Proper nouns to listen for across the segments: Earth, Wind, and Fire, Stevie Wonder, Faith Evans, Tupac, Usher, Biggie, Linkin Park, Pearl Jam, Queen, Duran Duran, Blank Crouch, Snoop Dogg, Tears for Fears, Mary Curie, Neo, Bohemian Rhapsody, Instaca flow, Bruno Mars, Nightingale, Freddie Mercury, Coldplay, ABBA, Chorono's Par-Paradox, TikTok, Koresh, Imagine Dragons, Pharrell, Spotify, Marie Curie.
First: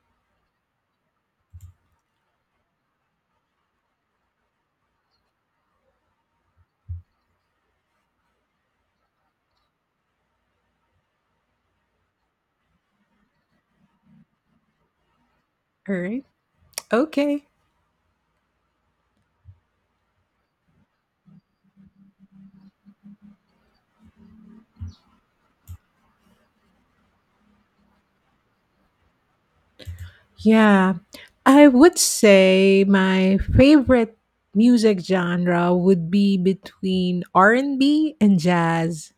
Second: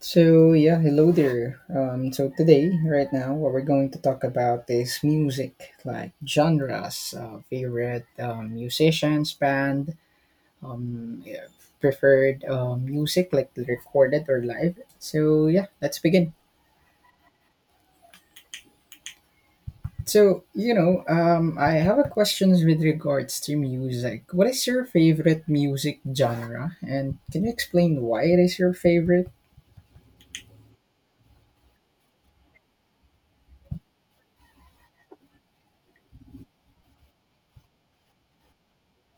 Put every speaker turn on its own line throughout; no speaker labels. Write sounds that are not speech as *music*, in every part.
So yeah, hello there. So today, right now, what we're going to talk about is music, like genres, favorite musicians, band, um, yeah, preferred music, like recorded or live. So yeah,
All
let's
right.
begin.
Okay.
I have a questions with regards to music. What is your favorite music genre, and can you explain why it is your favorite?
Yeah. I would say my favorite music genre would be between R&B and B and jazz.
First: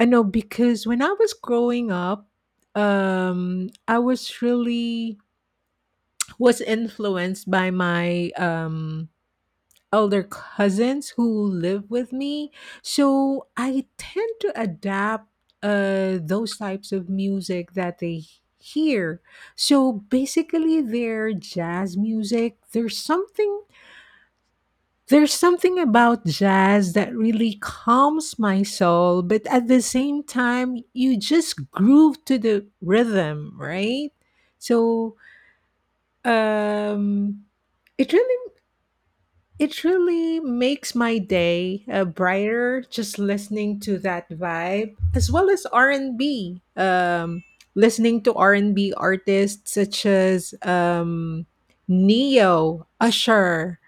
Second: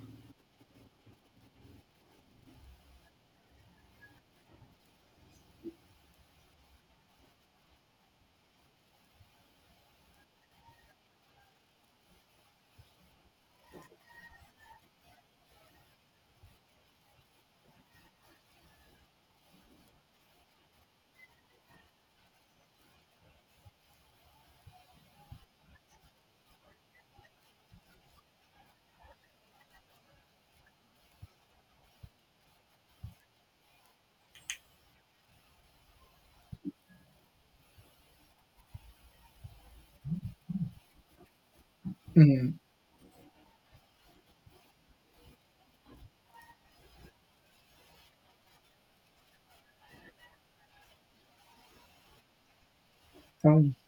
I know because when I was growing up, I was really was influenced by my elder cousins who live with me. So I tend to adapt those types of music that they hear. So basically, their jazz music, There's something about jazz that really calms my soul, but at the same time, you just groove to the rhythm, right? So, um, it really It really makes my day
Mm,
brighter just listening to that vibe as well as R&B. Listening to R&B artists such as Neo,
um,
Usher,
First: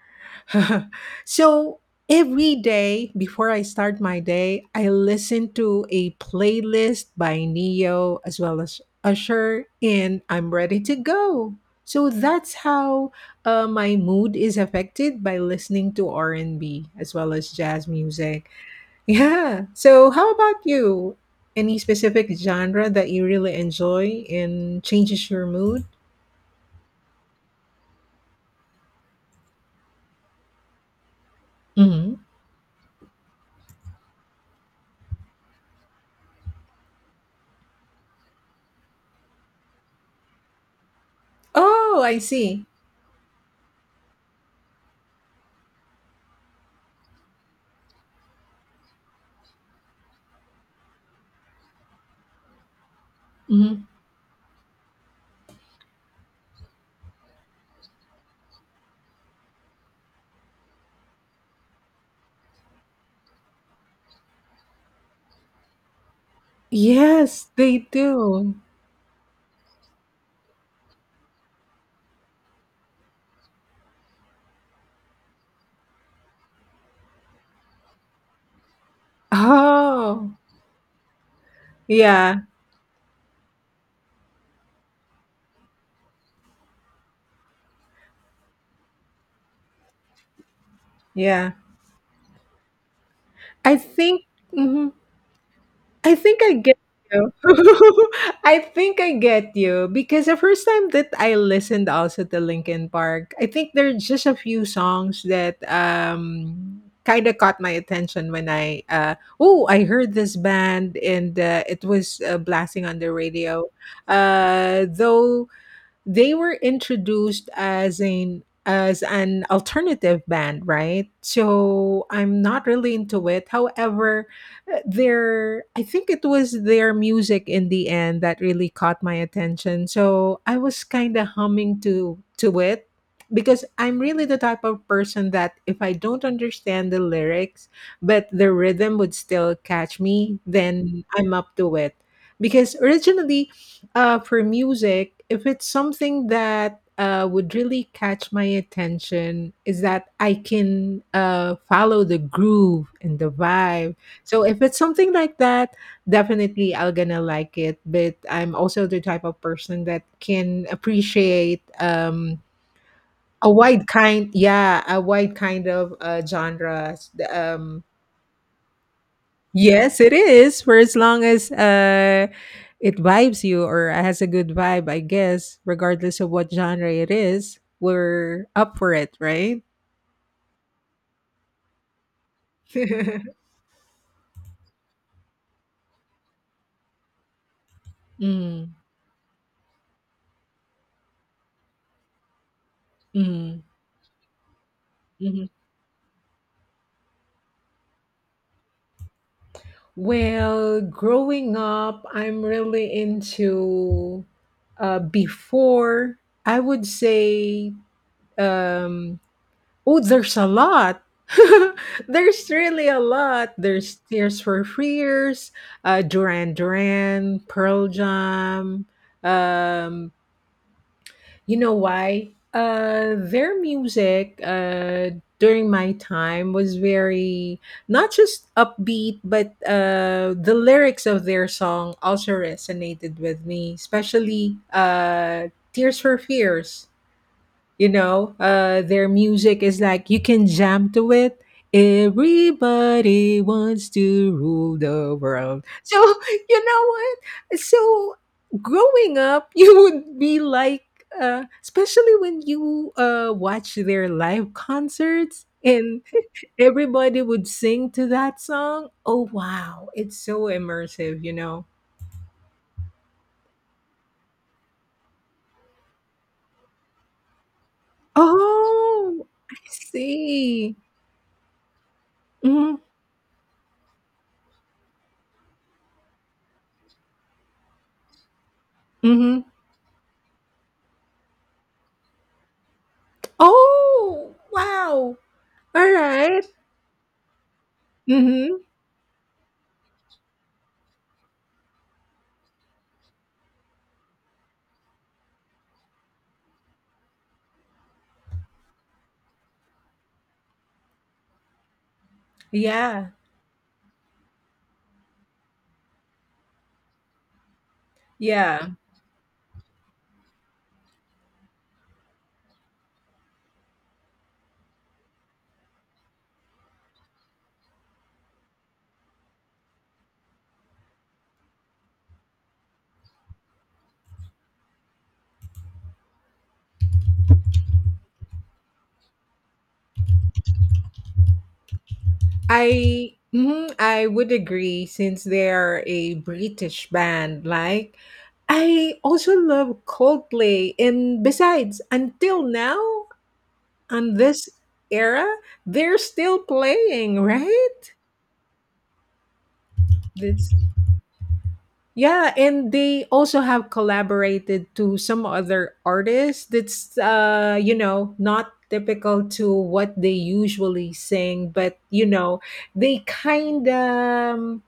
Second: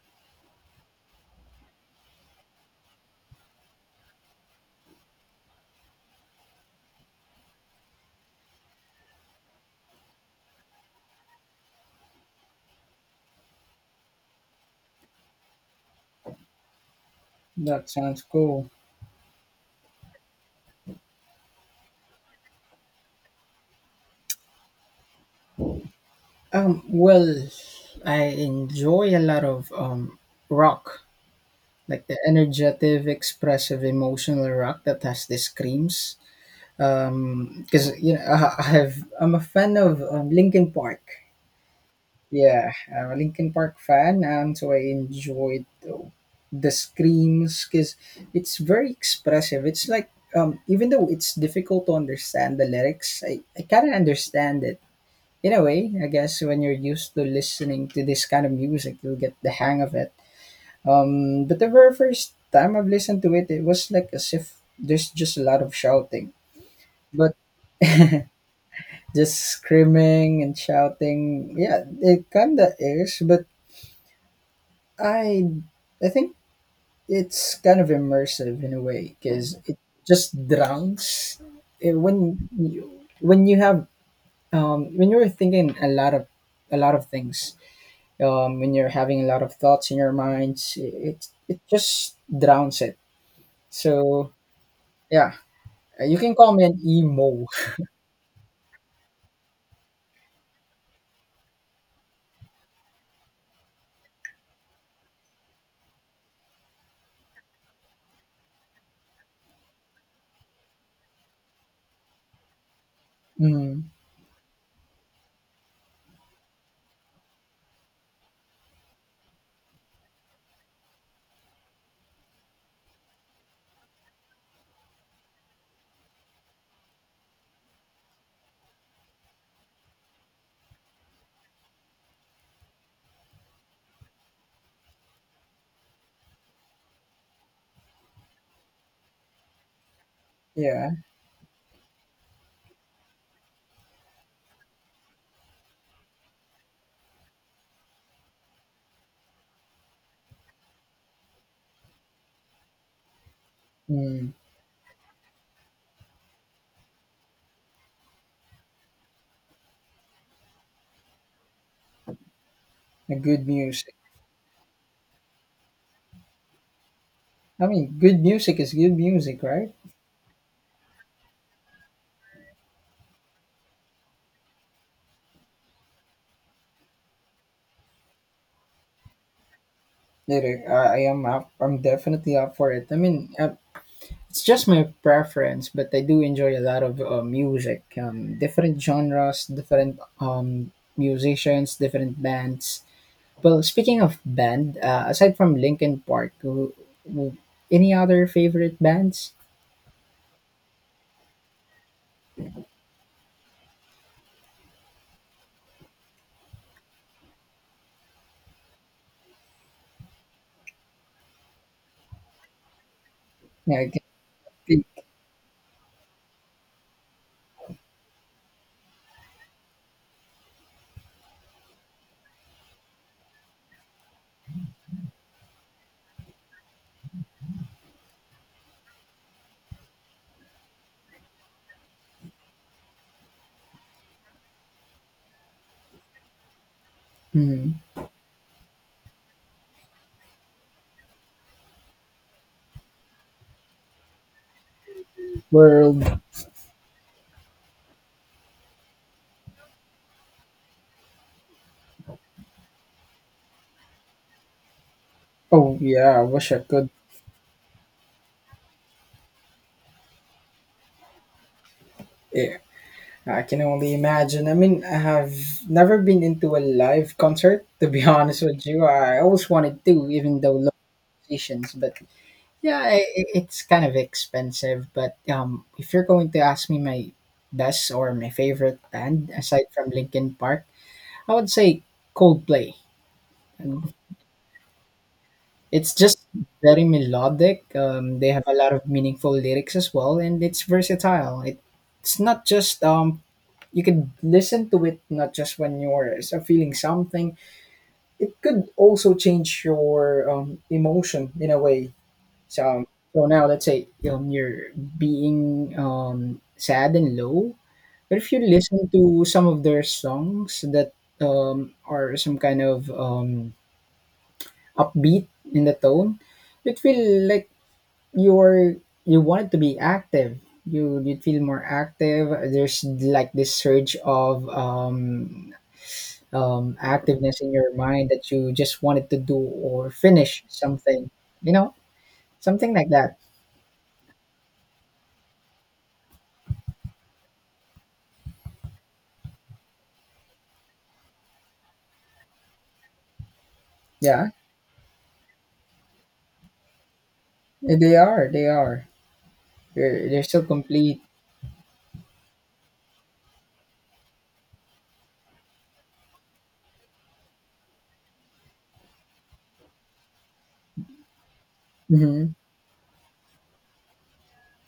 *laughs* so every day before I start my day, I listen to a playlist by Neo as well as Usher, and I'm ready to go. So that's how my mood is affected by listening to R&B as well as jazz
that sounds
music. *laughs*
cool.
Yeah. So how about you? Any specific genre that you really enjoy and changes your mood?
Um, well, I enjoy a lot of rock, like the
Hmm.
energetic, expressive, emotional rock that has the screams. Because I'm a fan of Linkin Park.
Oh, I see.
Yeah, I'm a Linkin Park fan, and so I enjoyed the screams because it's very expressive. It's like even though it's difficult to understand the lyrics, I
Hmm.
kind of understand it in a way. I guess when you're used to listening to this kind of music, you'll get the hang of it. But the very first time I've listened to it, it was like as if there's just a lot of shouting, but
Yes, they do.
just screaming and shouting. Yeah, it kinda is, but I, I think it's kind of immersive in a way because it
Oh,
just drowns eh,
yeah,
when you, when you have when you're thinking a lot of things when you're having a lot of thoughts in your minds, it
yeah.
it just drowns it,
I think
so
mhm.
yeah,
I
you can
think I
call me
get
an
you.
emo.
*laughs* I think I get you because the first time that I listened also to Linkin Park, I think there are just a few songs that kind of caught my attention when I oh, I heard this band and it was blasting on the
*laughs*
radio.
Mm,
Though They were introduced as an alternative band, right? So I'm not really into it. However, their I think it was their music in the end that really caught my attention. So I was kind of humming to it because I'm really the type of person that if I don't understand the lyrics, but the rhythm would still catch me,
yeah.
then I'm up to it. Because originally for music, if it's something that would really catch my attention, is that I can follow the groove and the vibe.
Mm,
So if it's something like that, definitely I'll gonna like it. But I'm also the type of person that can appreciate
a good
a wide
music.
kind, yeah, a wide kind of genres.
I mean, good music is good music, right?
Yes, it is. For as long as it vibes you or has a good vibe, I guess, regardless of what genre it is, we're up for it, right?
It is. I am up I'm definitely up for
*laughs*
it.
Mm.
It's just my preference, but I do enjoy a lot of music, different genres, different musicians, different bands. Well,
Mm.
speaking of band, aside
Hmm.
from Linkin Park, w- any other favorite bands?
Well, growing up, I'm really into uh, before, I would say um, oh, there's a lot. *laughs* There's really a lot.
Yeah, I
There's
can
Tears for
think,
Fears, Duran Duran, Pearl Jam. Um, you know why? Their music during my time was very not just upbeat, but the lyrics of their song also resonated with me, especially Tears for Fears.
hmm,
You know, their music is like you can jam to it. Everybody wants to rule the world, so *laughs*
World.
you know what, so growing up *laughs* you would be like especially when you watch their live concerts
Oh
and
yeah, I wish
*laughs*
I could.
everybody would sing to that song. Oh wow, it's so immersive, you know.
Yeah, I can only imagine. I mean, I have never been into a live concert. To be *laughs* honest with you, I
Oh,
always
I
wanted to, even though
see.
locations. But
Hmm.
yeah, it's kind of expensive. But if you're going to ask me my best or my favorite band aside from Linkin Park, I would say Coldplay.
Oh, wow.
It's just
Alright.
very melodic. They have a
Mhm.
lot of meaningful lyrics as well, and it's versatile. It's not just you could listen to it not just when you're feeling something. It could also change your emotion in a way. So,
Yeah.
so now let's say you're being sad and low, but if you
Yeah.
listen to some of their songs that are some kind of upbeat in the tone, it will like you're you wanted to be active, you feel more active, there's like this surge of activeness in your mind that you just wanted to do or finish something, you know, something like that.
I would agree since they're a British band. Like I also love Coldplay and besides, until now on
Yeah,
this era, they're still playing, right?
they are, they are, they're still
That's
complete.
yeah, and they also have collaborated to some other artists that's you know, not typical to what they usually sing, but you
Hmm,
know, they kind of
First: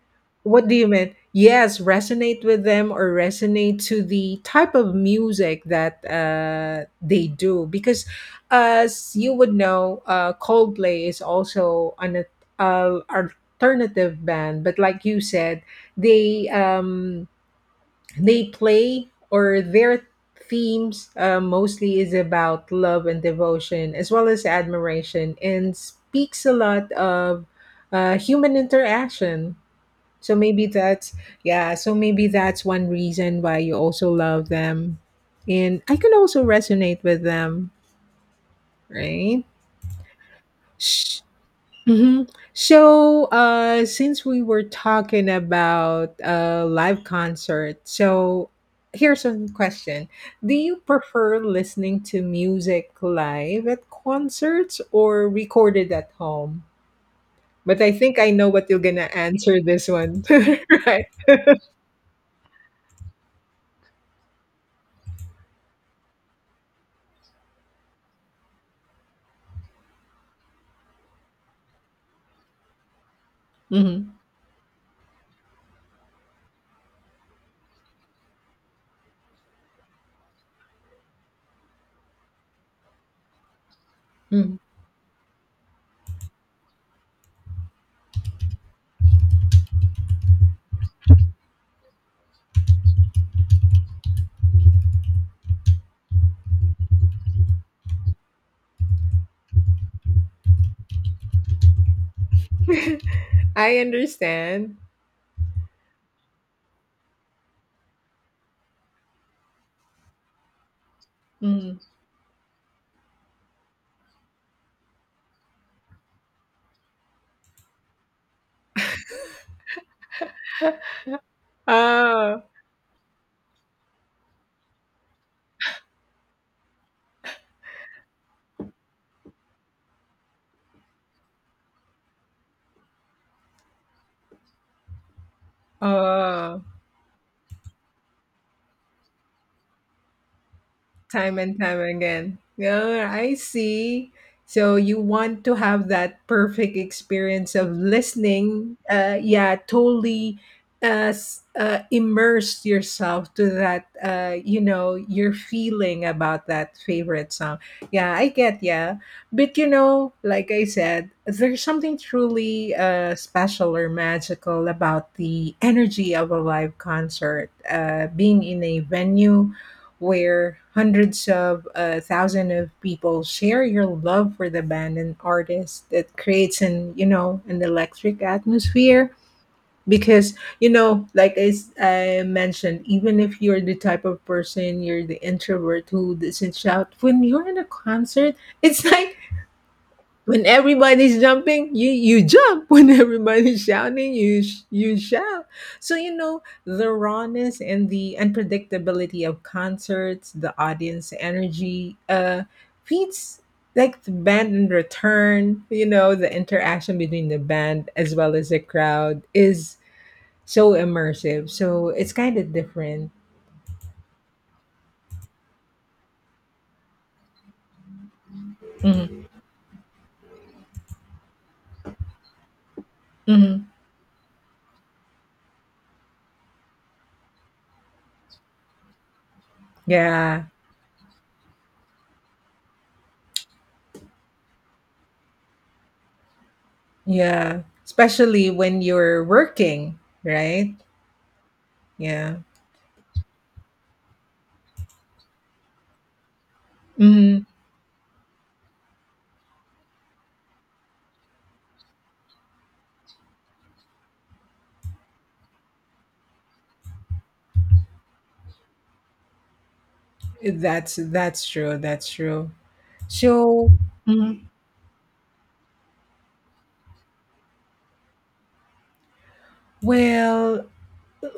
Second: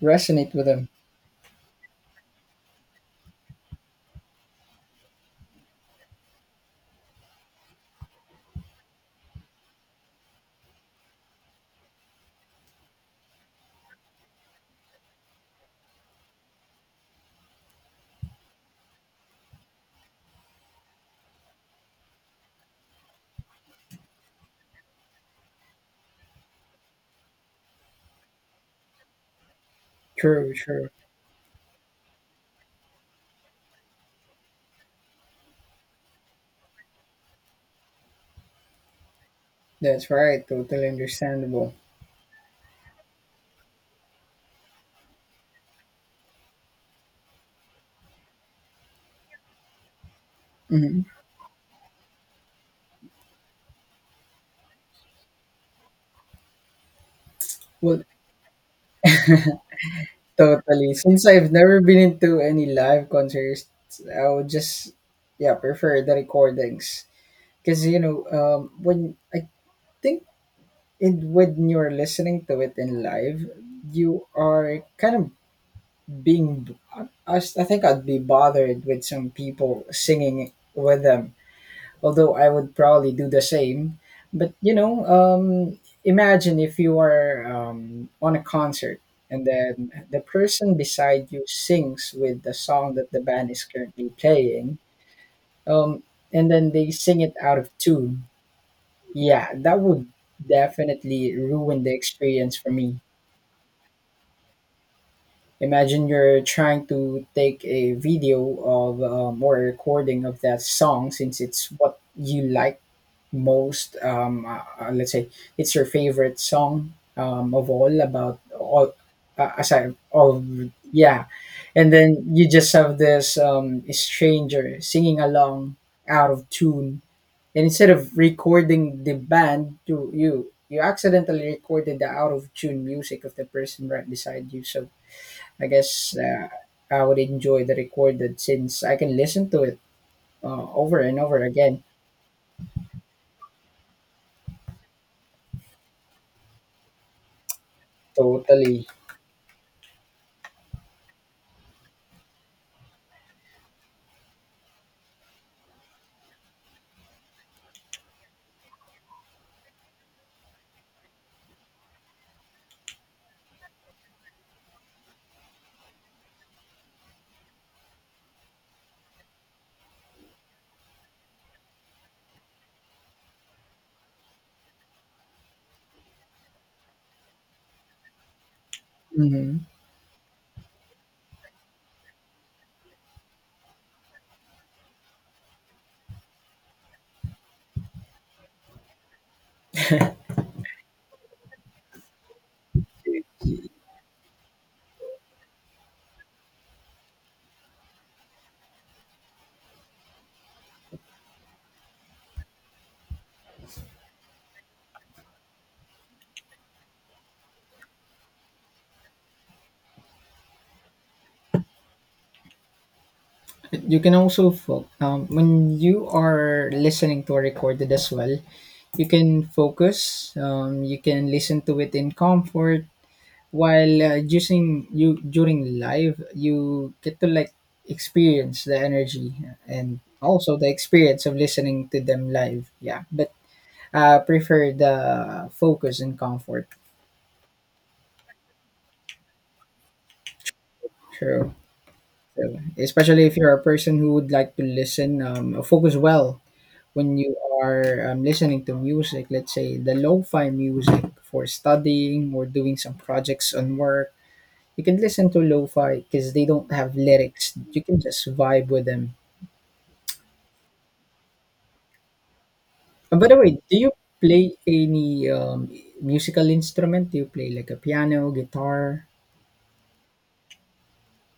resonate with
what do you
them.
mean? Yes, resonate with them or resonate to the type of music that they do because as you would know, Coldplay is also an alternative band, but like you said, they um they play or their themes mostly is about love and devotion as well as admiration and speaks a lot of human interaction. So
True,
maybe
true,
that's yeah, so maybe that's one reason why you also love them. And I can also resonate with them, right?
that's right, totally
Sh-
understandable.
hmm. So, since we were talking about live concert, so here's a question: do you
Hmm,
prefer listening to music live at concerts or recorded at home? But I
well.
think I know what you're gonna answer this one, *laughs*
Totally.
right?
Since I've never been into any live concerts, I would just yeah prefer the recordings because, you know, when I think in when you're listening to it in live,
Hmm.
you are kind of being. I think I'd be bothered with some people singing with them, although I would probably do the same. But
*laughs*
you know, imagine if you are on a concert and then the person beside you sings with the song that the band is currently playing, um, and then they sing it out of tune. Yeah, that would definitely ruin the experience for me.
I understand.
Imagine you're trying to take a video of or a recording of that song since it's
Mm.
what you like most let's say it's your favorite song of all about all aside all yeah, and then
Oh,
you just have this stranger singing along out of tune, and instead of recording the band to you, you accidentally recorded the out of tune music of the person right beside you. So I guess
oh,
I would enjoy the recorded since I can listen to it over and
time
over
and time
again.
again. Yeah, I see. So you want to have that perfect experience of listening.
Totally.
Yeah, totally immerse yourself to that, you know, your feeling about that favorite song. Yeah, I get, yeah. But, you know, like I said, there's something truly special or magical about the energy of a live concert, being in a venue where hundreds of thousands of people share your love for the band and artist that creates an you know an electric atmosphere
Mhm.
because you know like I mentioned even if you're the type of person you're the introvert who doesn't shout when you're in a concert it's *laughs* like when everybody's jumping, you jump. *laughs* When everybody's shouting, you shout. So you know the rawness and the unpredictability of concerts, the audience energy, feeds like the band in return. You know the interaction between the band as well as the crowd is so immersive. So it's kind of different.
You can also when you are listening to a recorded as well, you
Mhm.
can focus. You can listen to it in comfort
Mhm.
while using you during live. You get to like experience the energy and
Yeah,
also the experience of listening to them live. Yeah, but prefer the focus and comfort.
yeah. Especially when you're working, right?
True.
Yeah.
So, especially if you're a person who would like to listen, focus well when you
Mhm.
are listening to music, let's say the lo-fi music for studying or doing some projects on work, you can listen to lo-fi because they don't have lyrics. You can just vibe with them.
That's That's true.
And by the way,
So,
do you
mhm,
play any musical instrument? Do you play like a piano, guitar?
well,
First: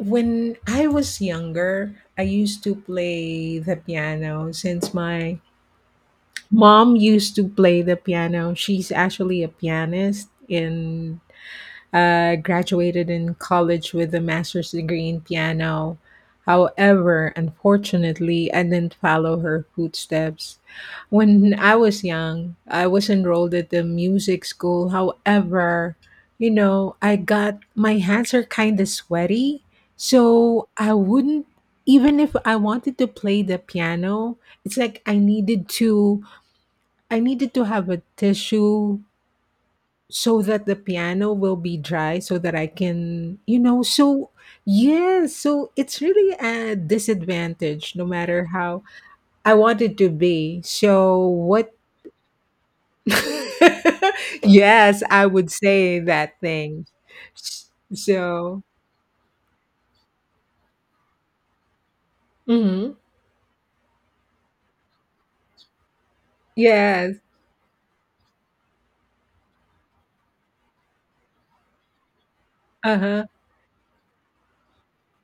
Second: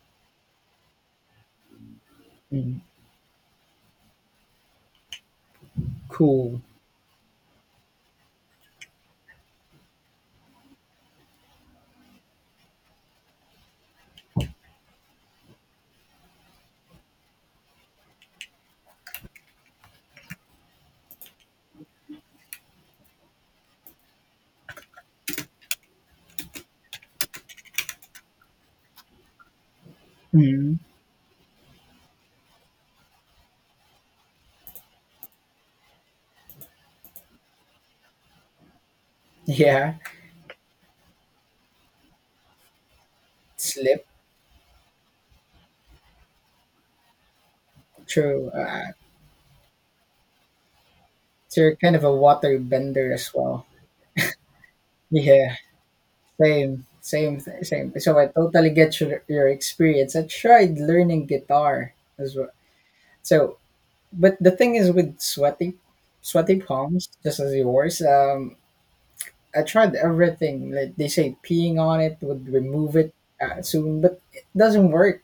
when I was younger, I used to
Mm,
play the piano since my
cool.
mom used to play the piano. She's actually a pianist in graduated in college with a master's degree in piano. However, unfortunately, I didn't follow her footsteps. When I was young, I was enrolled at the music school. However, you know, I got my hands are kind of sweaty, so
Mm,
I wouldn't even if I wanted to play the piano, it's like I needed to have a tissue
*laughs* yeah,
so that the piano will be dry so that I can, you know,
slip.
so yes, so it's really a disadvantage no matter
True.
how
Uh,
I want it to be. So
so
what
you're kind of a water bender as well.
*laughs* yes, I would
Yeah.
say that thing.
Same. So I
So,
totally get your experience. I tried learning guitar as well.
mhm,
So, but the thing is with sweaty palms,
yes.
just as yours. I tried everything. Like they say, peeing on it would remove it
Uh-huh.
soon, but it doesn't work.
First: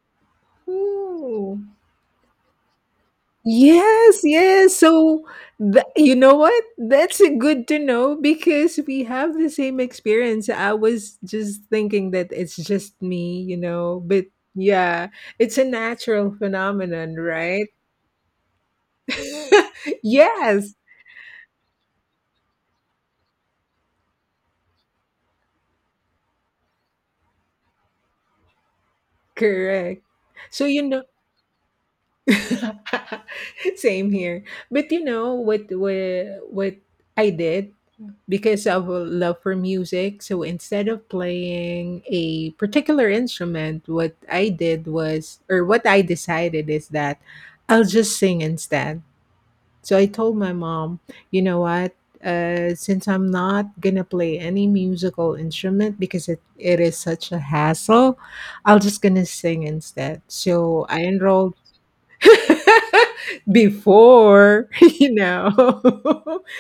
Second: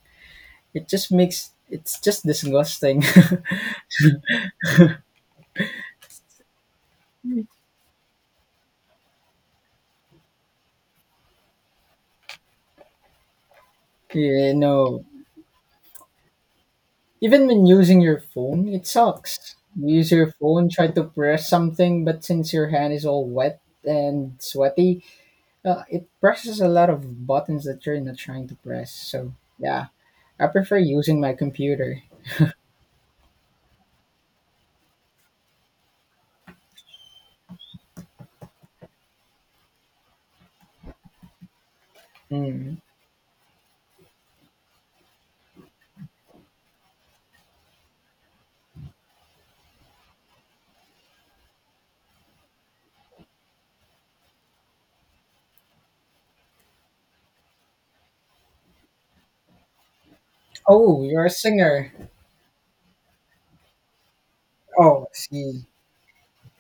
It just makes
Ooh.
it's just disgusting.
Yes. So, th- you know what? That's a good to know because we have the same experience. I was just thinking that it's just me, you know,
*laughs*
but
You know,
yeah, it's a natural phenomenon,
even
right?
when using your phone, it sucks.
*laughs*
You use your phone,
yes,
try to press something, but since your hand is all wet and sweaty, it presses a lot of buttons that you're not trying to press. So yeah,
correct.
I
So,
prefer
you know,
using my computer.
*laughs* same here. But you know what I did because of a love for music. So instead of playing a
Mm.
particular instrument, what I did was, or what I decided is that I'll just sing instead. So I told my mom, you know what? Since I'm not gonna play any musical instrument because it is such a hassle, I'll just gonna sing instead. So I
Oh, you're a
enrolled
singer.
*laughs* before, *laughs*
Oh,
you
I see.
know. *laughs*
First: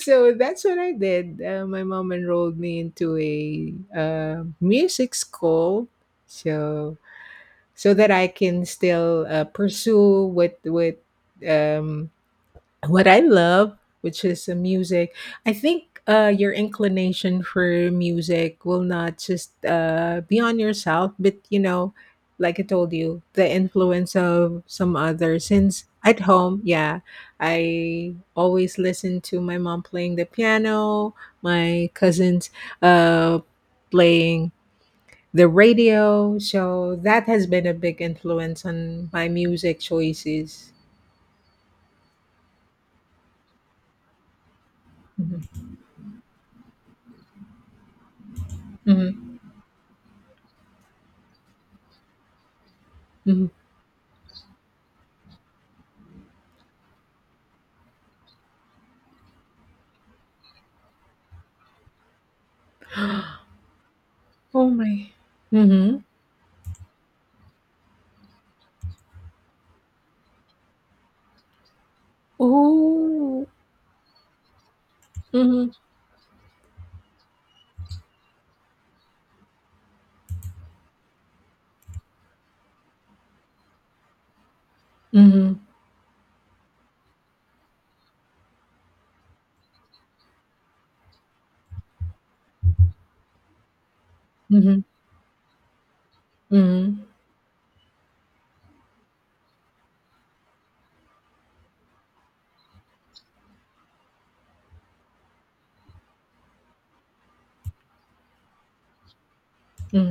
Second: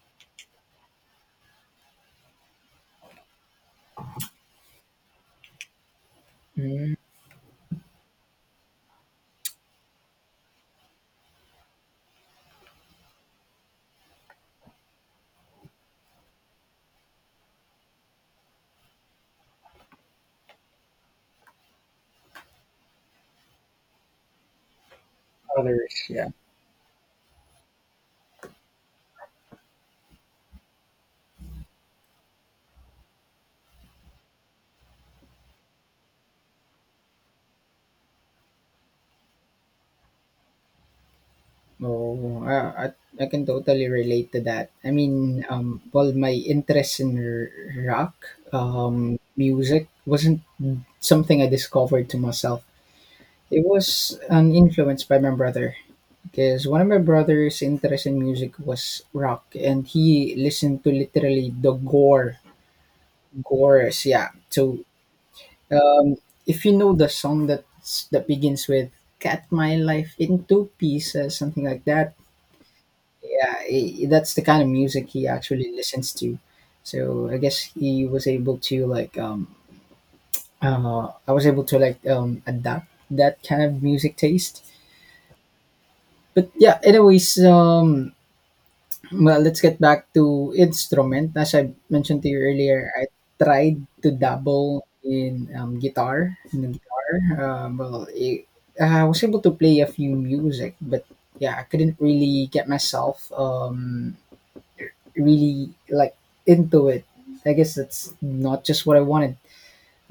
So that's what I did. My mom enrolled me into a music school,
Mm.
so so that I can still pursue um, what I love, which is music. I think your inclination for music will not just be on yourself, but you know, like I told you, the influence of some others. Since
Others,
at
yeah.
home, yeah, I always listen to my mom playing the piano, my cousins uh, playing the radio. So that has been a big influence on my music choices.
Oh, I I can totally relate to that. I mean,
Mhm.
well, my interest in rock, music wasn't something I discovered to myself.
Mhm.
It was an influence by my brother. Because one of my brother's interest in music was rock, and he listened to literally the gore,
Mhm.
gores. Yeah.
Oh
So
my. Mhm.
uh, if you know the song that begins with "Cut My Life into Pieces," something like that.
Oh.
Yeah, I that's the kind of music he
Mhm.
actually listens to. So I guess he was able to like I was able to like adapt that kind of music taste.
Mhm.
But yeah, anyways, um, well, let's get back to instrument. As I mentioned to you earlier, I tried to
Mhm.
dabble in guitar. In the
Mhm.
guitar, well, it, I was able to play a few music, but yeah, I couldn't really get myself really like into it. I guess that's not just what I wanted.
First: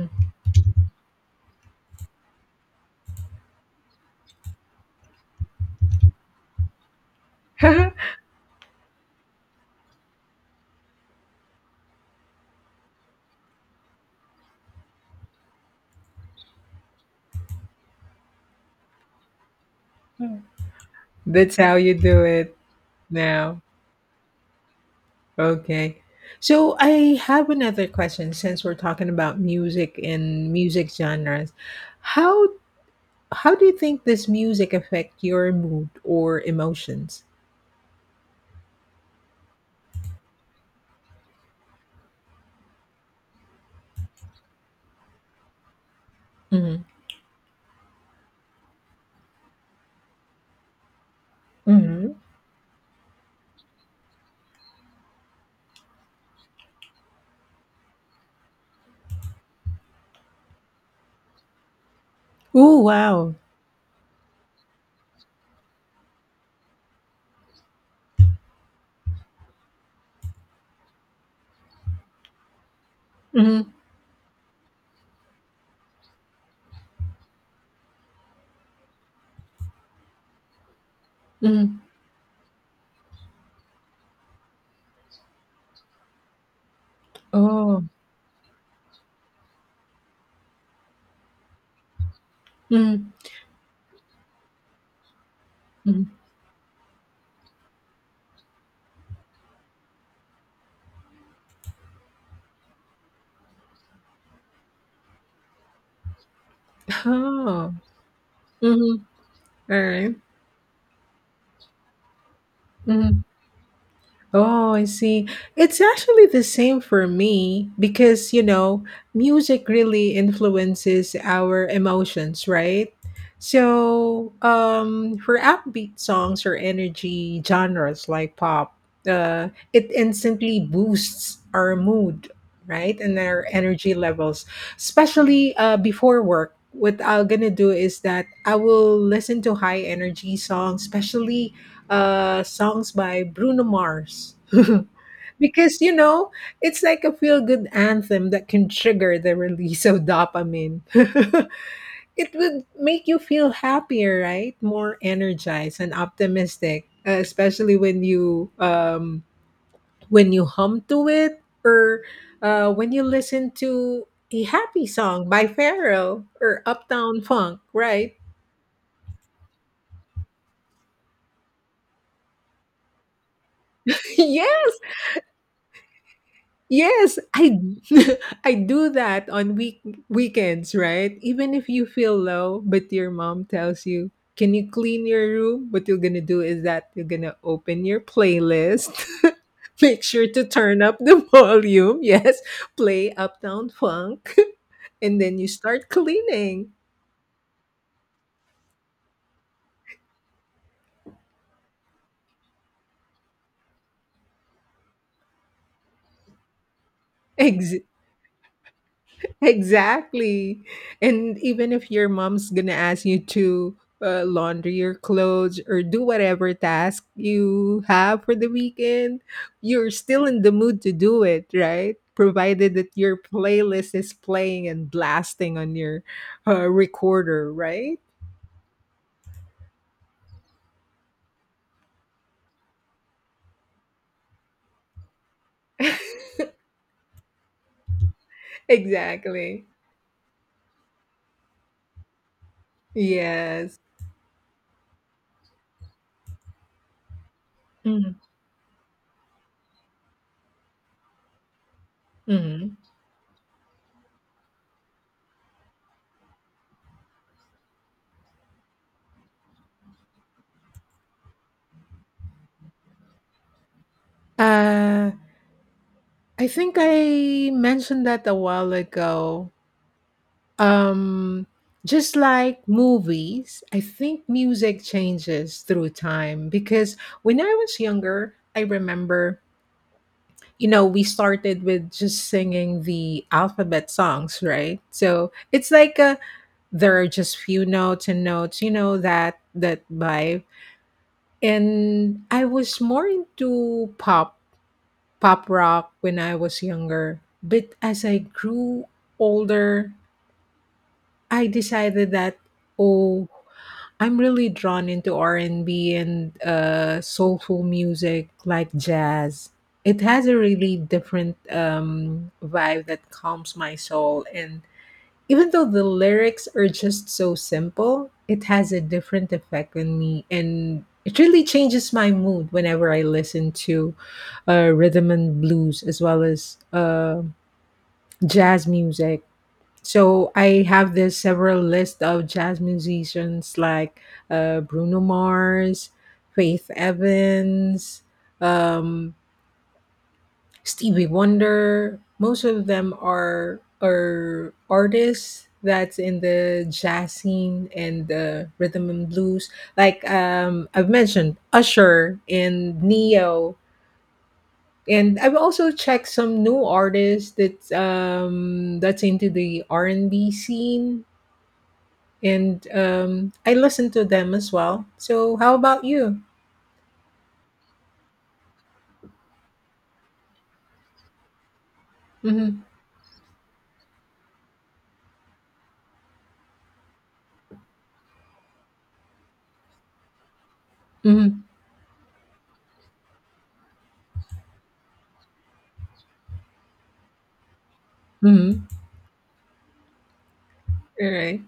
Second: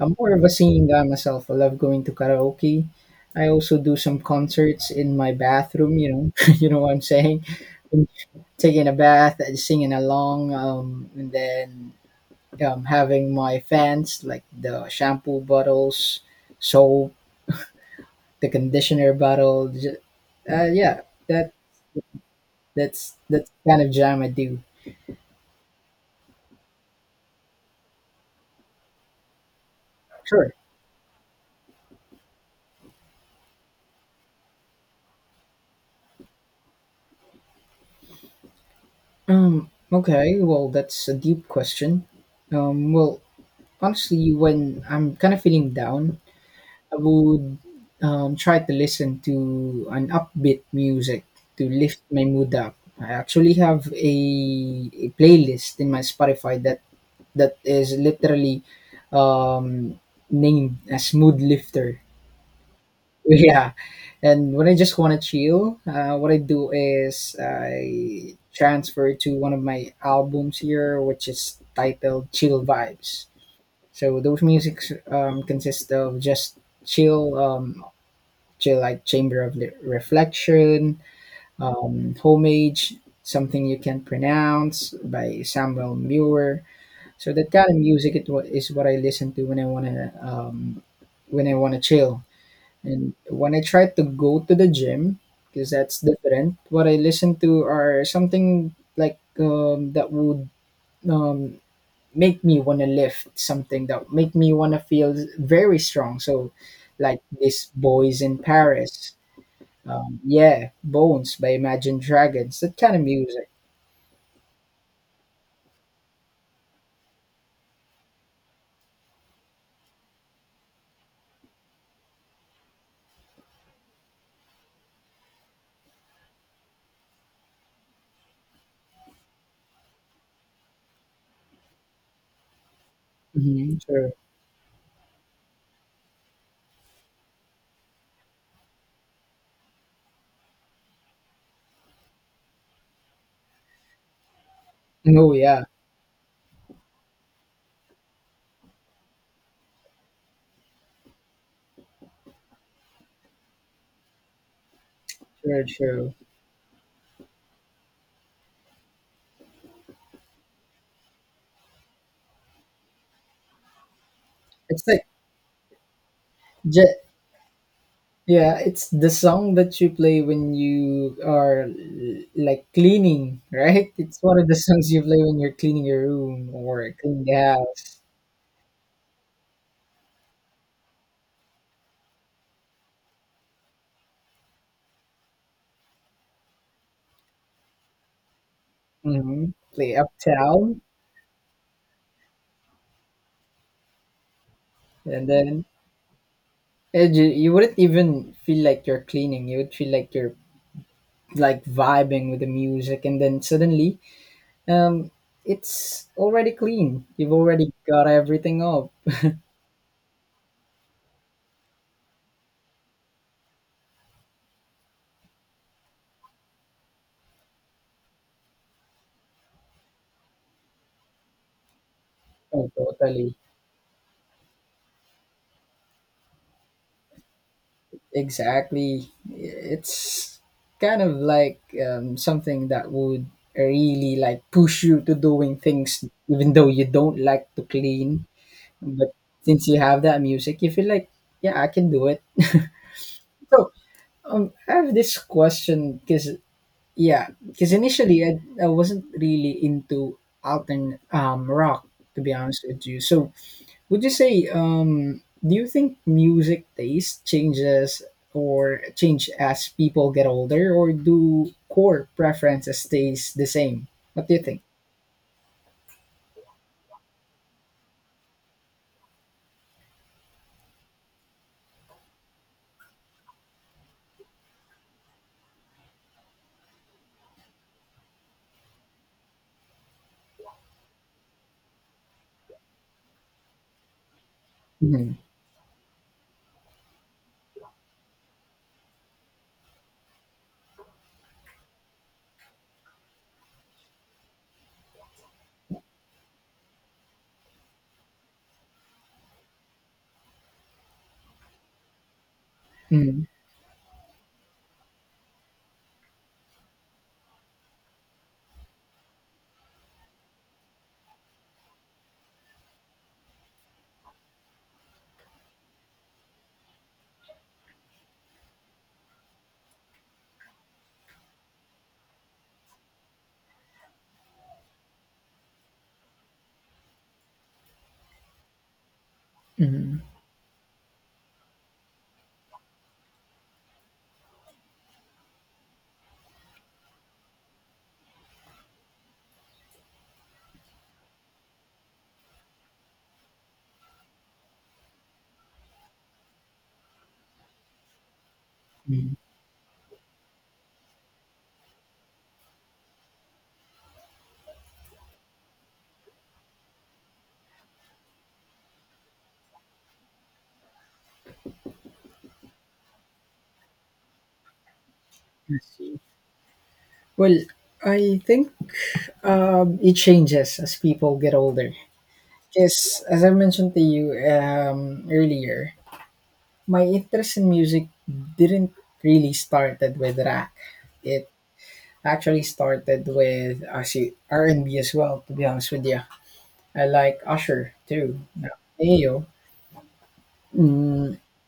I'm more of a singing guy myself. I love going to karaoke. I also do some concerts in my bathroom. You know, *laughs* you know what I'm saying,
*laughs*
taking a bath and singing along, and then having my fans like the shampoo bottles, soap, the conditioner bottle. Yeah, that
That's how you do it
that's that's
now.
the kind of jam I do.
Okay. So I have another question since we're talking about music and
Sure.
music genres. How how do you think this music affect your mood or emotions?
Okay. Well, that's a deep question. Well, honestly, when I'm kind of feeling down,
Mhm.
I would try to listen to an upbeat music to lift
Mhm.
my mood up. I actually have a playlist in my Spotify that is literally um, named as Mood Lifter. *laughs*
Oh wow.
Yeah, and when I just want to chill, what I do is I transfer to one of my albums here, which is titled Chill Vibes.
Mhm.
So those musics consist of just chill to like chamber of reflection,
Mhm.
homage, something you can pronounce by Samuel Muir. So that kind of
Oh.
music it is what I listen to when I want to when I want to chill.
Mhm.
And when I try to go to the gym, because that's
Mhm.
different, what I listen to are something like that would um, make me want to lift something, that make me want to feel very strong. So like This
Oh.
Boys in
Mhm.
Paris,
All
yeah, Bones by Imagine Dragons. That kind of
right.
music.
Oh, I see. It's actually the same for me because, you know, music really influences our emotions, right? So, for upbeat songs or energy genres like pop, it instantly boosts our mood, right? And our
Hmm,
energy
true.
levels, especially before work. What I'm gonna do is that I will listen to high energy songs, especially songs by Bruno Mars.
Oh
*laughs*
yeah,
Because, you know, it's like a feel good anthem that can trigger the release of dopamine. *laughs* It would make you feel happier, right? More
true,
energized and
true.
optimistic, especially when you hum to it or when you listen to a happy
It's like
song by Pharrell or
ju-
Uptown Funk, right?
yeah, it's the song that you play when you are like cleaning, *laughs* right?
*laughs*
It's one of the
Yeah.
songs you play when you're cleaning your room or
Yes,
cleaning the
I
house.
*laughs* I do that on weekends, right? Even if you feel low, but your mom tells you, "Can you clean your room?" What you're gonna do is that you're gonna open your playlist, *laughs*
Hmm. Play
make sure to
Uptown,
turn up the *laughs* volume. Yes, play Uptown Funk, *laughs* and
and
then you
then
start cleaning.
and you wouldn't even feel like you're cleaning. You would feel like you're like vibing with the music, and then suddenly um, it's already clean. You've already
Ex-
got everything up.
Exactly. And even if your mom's gonna ask you to launder your clothes or do whatever task you have for the weekend, you're still in the mood to do it, right?
Oh,
Provided that your
totally.
playlist is playing and blasting on your recorder, right?
Exactly. It's kind of like something that would really like push you to doing things
*laughs*
even though you don't like to clean. But
Exactly.
since you have that music, you feel like, yeah, I can do it. So
Yes.
um, I have this question because yeah, because
Mhm.
initially I wasn't really into altern rock to be honest
Mhm.
with you. So would you say, do you think music taste changes or change as people get older, or do core preferences stays the same? What do you think?
Uh, I think I mentioned that a while ago. Um, just like movies, I think music changes through time because when I was younger, I remember, you know, we started with just singing the alphabet songs, right?
Hmm.
So it's like a there are just few notes and notes, you know, that vibe. And I was more into pop, pop rock when I was younger. But as I grew older, I decided that
Hmm.
oh, I'm really drawn into R&B and B and soulful music like jazz. It has a really different vibe that calms my soul, and even though the lyrics are just so simple, it has a different effect on me, and it really changes my mood whenever I listen to rhythm and blues as well as jazz music.
Hmm.
So I have this several list of jazz musicians like Bruno Mars, Faith Evans, um, Stevie Wonder. Most of them are artists that's in the jazz scene and the rhythm and
Hmm.
blues. Like I've mentioned, Usher and Neo. And I've also checked some new artists that's into the R and B scene and I listen to them as well. So how
I
about
see.
you?
Well, I think it changes as people get older.
Mm-hmm.
Because as I mentioned to you earlier, my interest in music didn't really started with rock. It
Mm-hmm.
actually started with actually R and B as well, to be honest with you. I like Usher too,
Mm-hmm.
Neo.
All
Mm,
right.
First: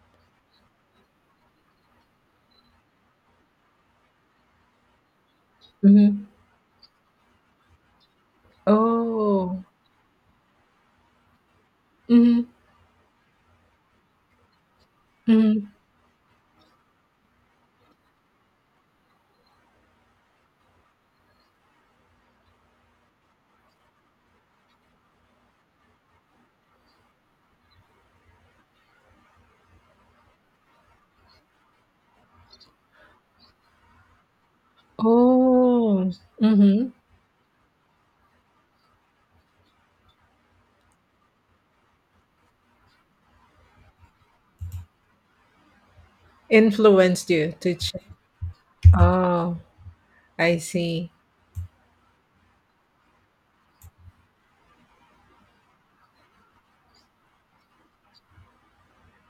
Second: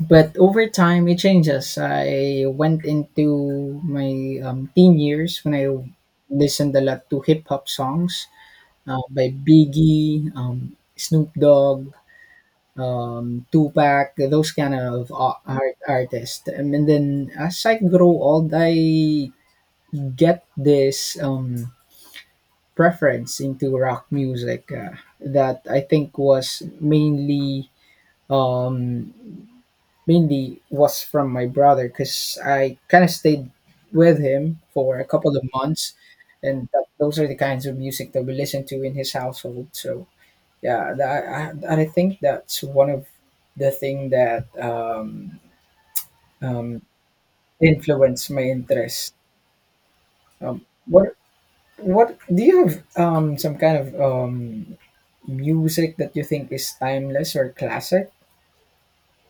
but over time, it changes. I went into my teen years when I
Mm-hmm.
listened a lot to hip hop songs by
Oh.
Biggie, Snoop Dogg,
Mm-hmm.
Tupac, those kind of
Mm-hmm.
artists. And then as I grow old, I get this. Preference into rock music that I think was mainly um mainly was from my brother because I kind of stayed with him for a couple of months,
Oh.
and that,
Mm-hmm.
those are the kinds of music that we listen to in his household. So yeah, and I think that's one of the thing that um,
Influenced you to change.
influenced my interest.
Oh, I
Um,
see.
what what do you have some kind of music that you think is timeless or classic?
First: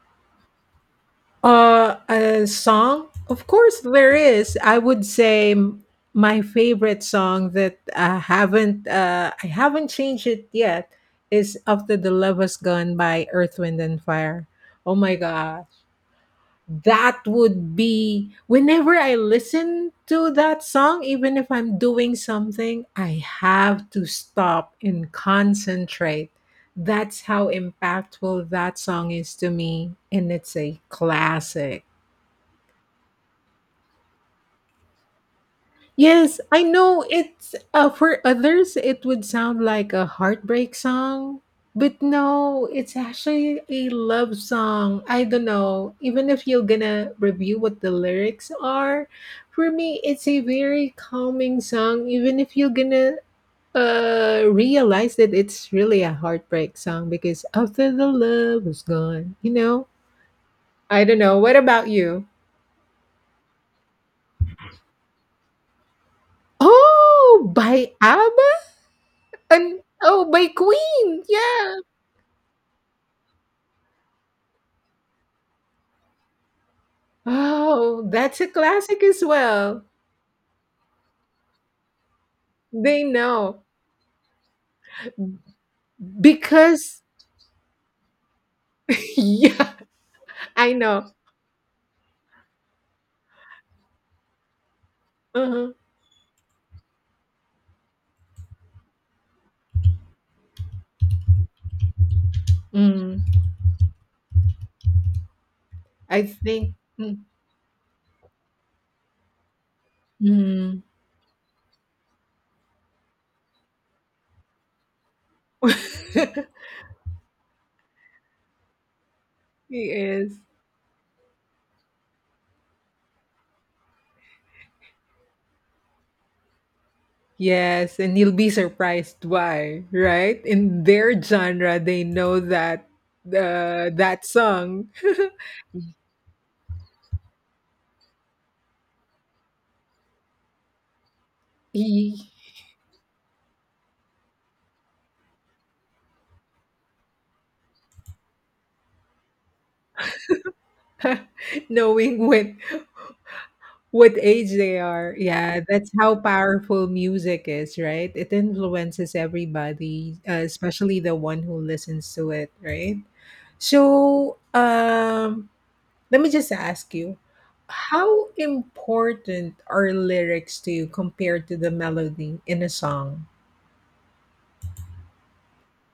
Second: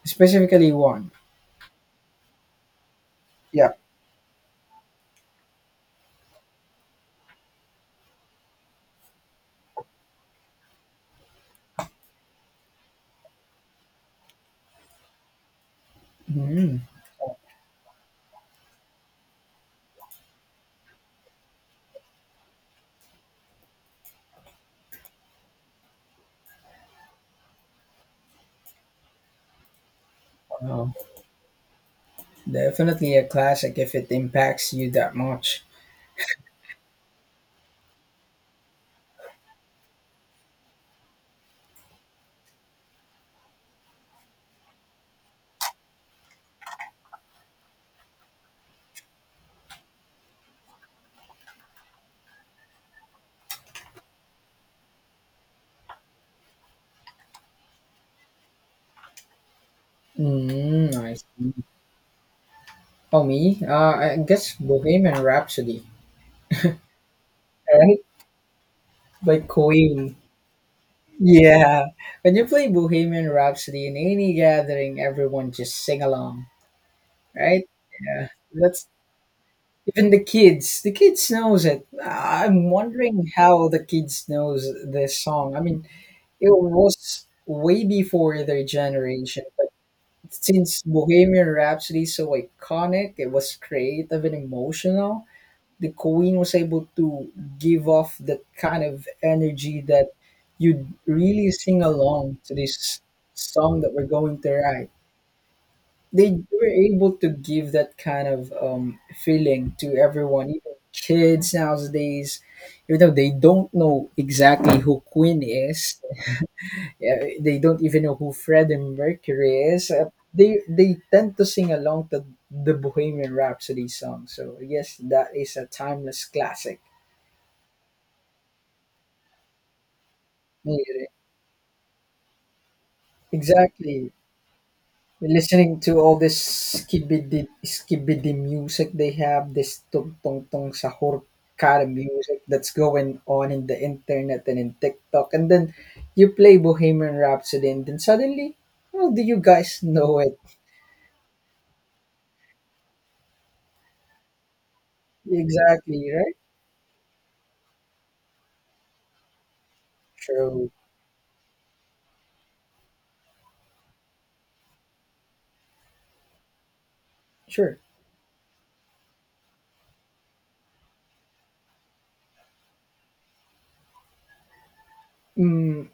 Specifically one.
A song? Of
Yeah.
course, there is. I would say my favorite song that I haven't changed it yet is "After the Love Has Gone" by Earth, Wind, and Fire. Oh my god!
Mm.
That would be whenever I listen to that song, even if I'm doing something, I have to stop and concentrate. That's how impactful that song is to me, and it's a
Wow.
classic.
Definitely a classic if it impacts you that much.
Yes, I know it's for others it would sound like a heartbreak song, but no, it's actually a love song. I don't know, even if you're gonna review what the lyrics are, for me it's a very calming song even if you're gonna realize that it's really a heartbreak song because after the love was gone, you know?
Mm,
I
I
don't know.
see.
What about you?
Oh, me? I guess Bohemian Rhapsody,
Oh, by
right?
ABBA.
By
And
Queen.
oh, by Queen, yeah.
Yeah. When you play Bohemian Rhapsody in any gathering, everyone just sing along, right?
Oh,
Yeah.
that's a
That's
classic as well.
even the kids. The kids knows it. I'm
They
wondering
know
how the kids knows this song. I mean, it
because
was way before their
*laughs*
generation, but
yeah, I
since
know.
Bohemian Rhapsody is so iconic, it was creative and emotional.
Uh-huh.
The Queen was able to give off that kind of energy that you'd really sing along to this
Mm,
song that we're going to write.
I
They were
think.
able
Mm,
to give that kind of feeling to everyone, even
mm.
kids nowadays, even though they don't know exactly who Queen is.
*laughs*
Yeah, they don't even know who Freddie Mercury
He
is.
is.
They tend to sing along to the Bohemian Rhapsody song. So yes, that is a timeless classic.
Yes, and you'll be surprised why, right? In
Yeah,
their genre, they know that
exactly.
that song. *laughs*
Listening to all this skibidi skibidi music they have, this tung tung tung sahur kind of
He-
music that's going on in the internet and in TikTok, and then you play Bohemian Rhapsody, and then suddenly, how do you guys know it?
*laughs* knowing when what age they are. Yeah, that's
Exactly
how
right.
powerful music is, right? It influences everybody,
True.
especially the one who listens to it, right? So, let me just ask you,
Sure.
how important are lyrics to you compared to the melody in a song?
Mm,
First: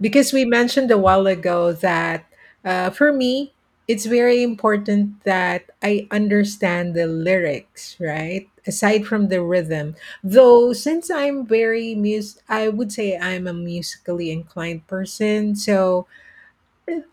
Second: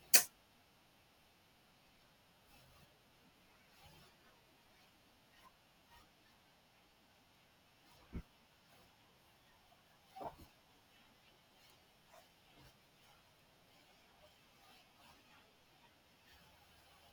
Because we mentioned a while ago that for me it's very important that I understand the lyrics, right, aside from the rhythm, though since I'm very mus I would say I'm a musically inclined person. So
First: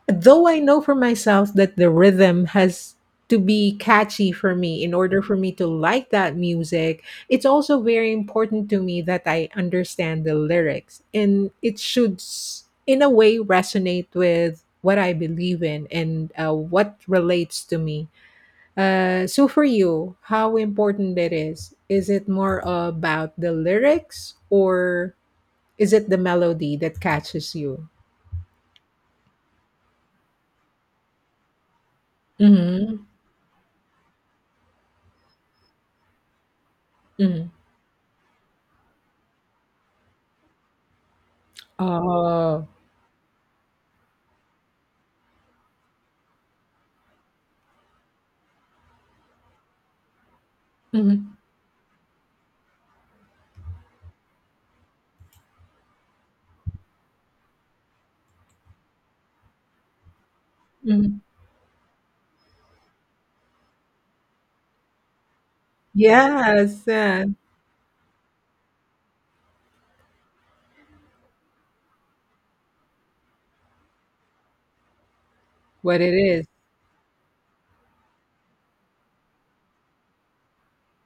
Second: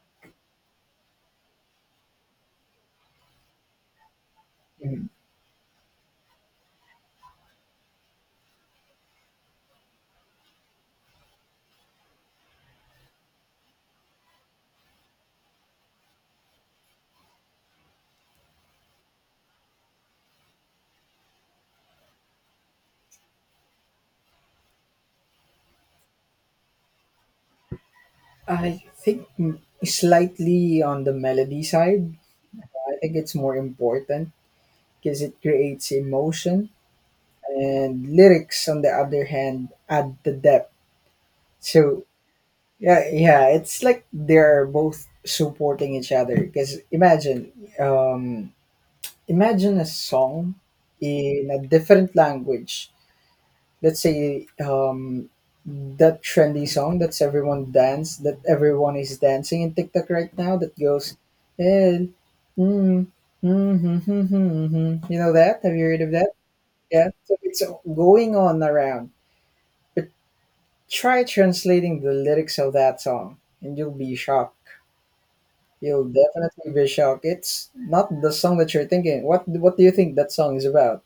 though I know for myself that the rhythm has to be catchy for me in
mm.
order for me to like that music, it's also very important to me that I understand the lyrics and it should, in a way, resonate with what I believe in and what relates to me. So for you, how important it is? Is it more about the lyrics or is it the melody that catches you?
I think slightly on the melody side. I
Mm-hmm.
think it's more important because it creates emotion, and lyrics, on the other hand, add the depth. So
Mm-hmm.
yeah, yeah, it's like they're both supporting each other. Because imagine, um, imagine a song
Mhm,
in a different language, let's say that trendy song that's everyone dance that everyone is dancing in TikTok right now that goes
mhm.
and mm, hmm, hmm, hmm, hmm." hmm." You know that, have you heard of that?
Yes,
Yeah,
yeah,
so it's going on around, but try translating the lyrics of that song and you'll be shocked.
what
You'll
it is.
definitely be shocked. It's not the song that you're thinking. What do you think that song is about?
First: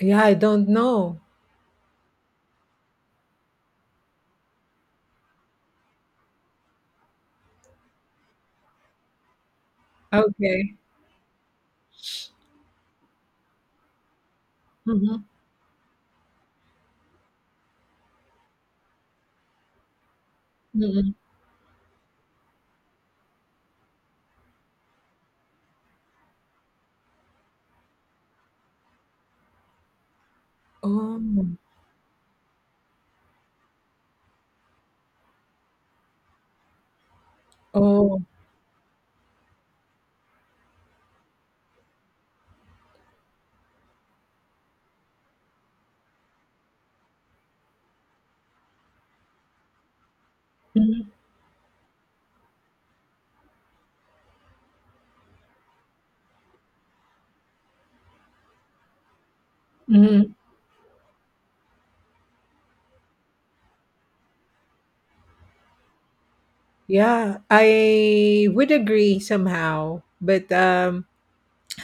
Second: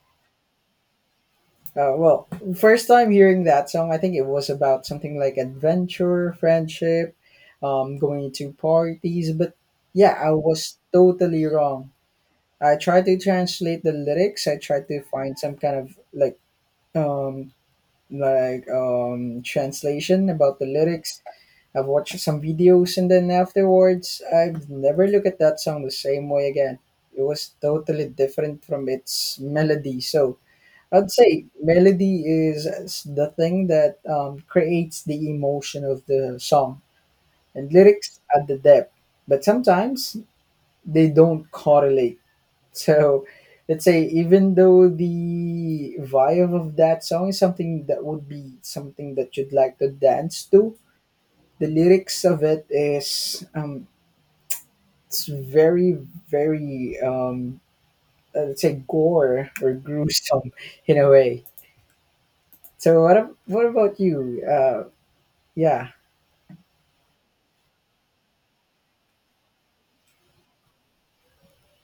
Yeah, I don't know.
Well, first time hearing that song, I think it was about something like adventure, friendship, going to parties. But yeah, I
Okay.
was totally wrong. I tried to translate the lyrics. I tried to
Mhm,
find some kind of like um translation about the
mhm.
lyrics. I've watched some videos, and then afterwards, I've never looked at that song the same way again. It was totally different from its melody. So I'd
Oh,
say melody is the thing that creates the emotion of the song, and lyrics
oh.
add the depth. But sometimes they don't correlate. *laughs* So let's say even though the vibe of that song is something that would be something that you'd like to dance to,
Mhm,
the lyrics of it is it's very very let's say gore or
mhm.
gruesome *laughs* in a way. So what about you? Yeah,
Yeah, I would agree somehow, but,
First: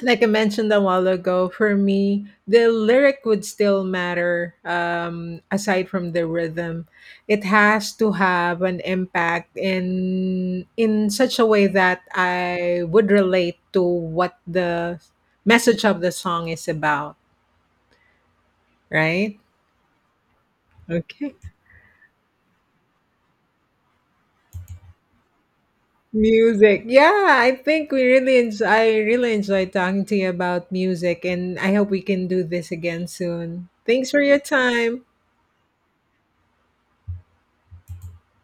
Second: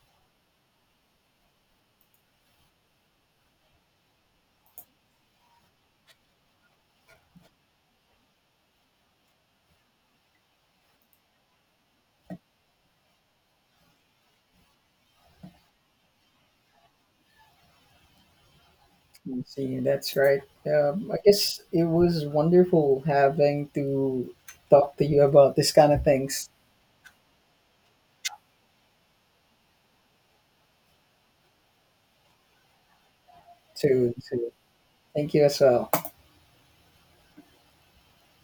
like I mentioned a while ago, for me, the lyric would still matter aside from the rhythm. It has to have an impact in such a way that I would relate to what the message of the song is about, right?
see, that's right. I
Okay.
guess it was wonderful having to talk to you about this kind of things
Music. Yeah, I really enjoy talking to you about music and I hope we can do this again soon. Thanks
too.
for
So
your time.
thank you as well.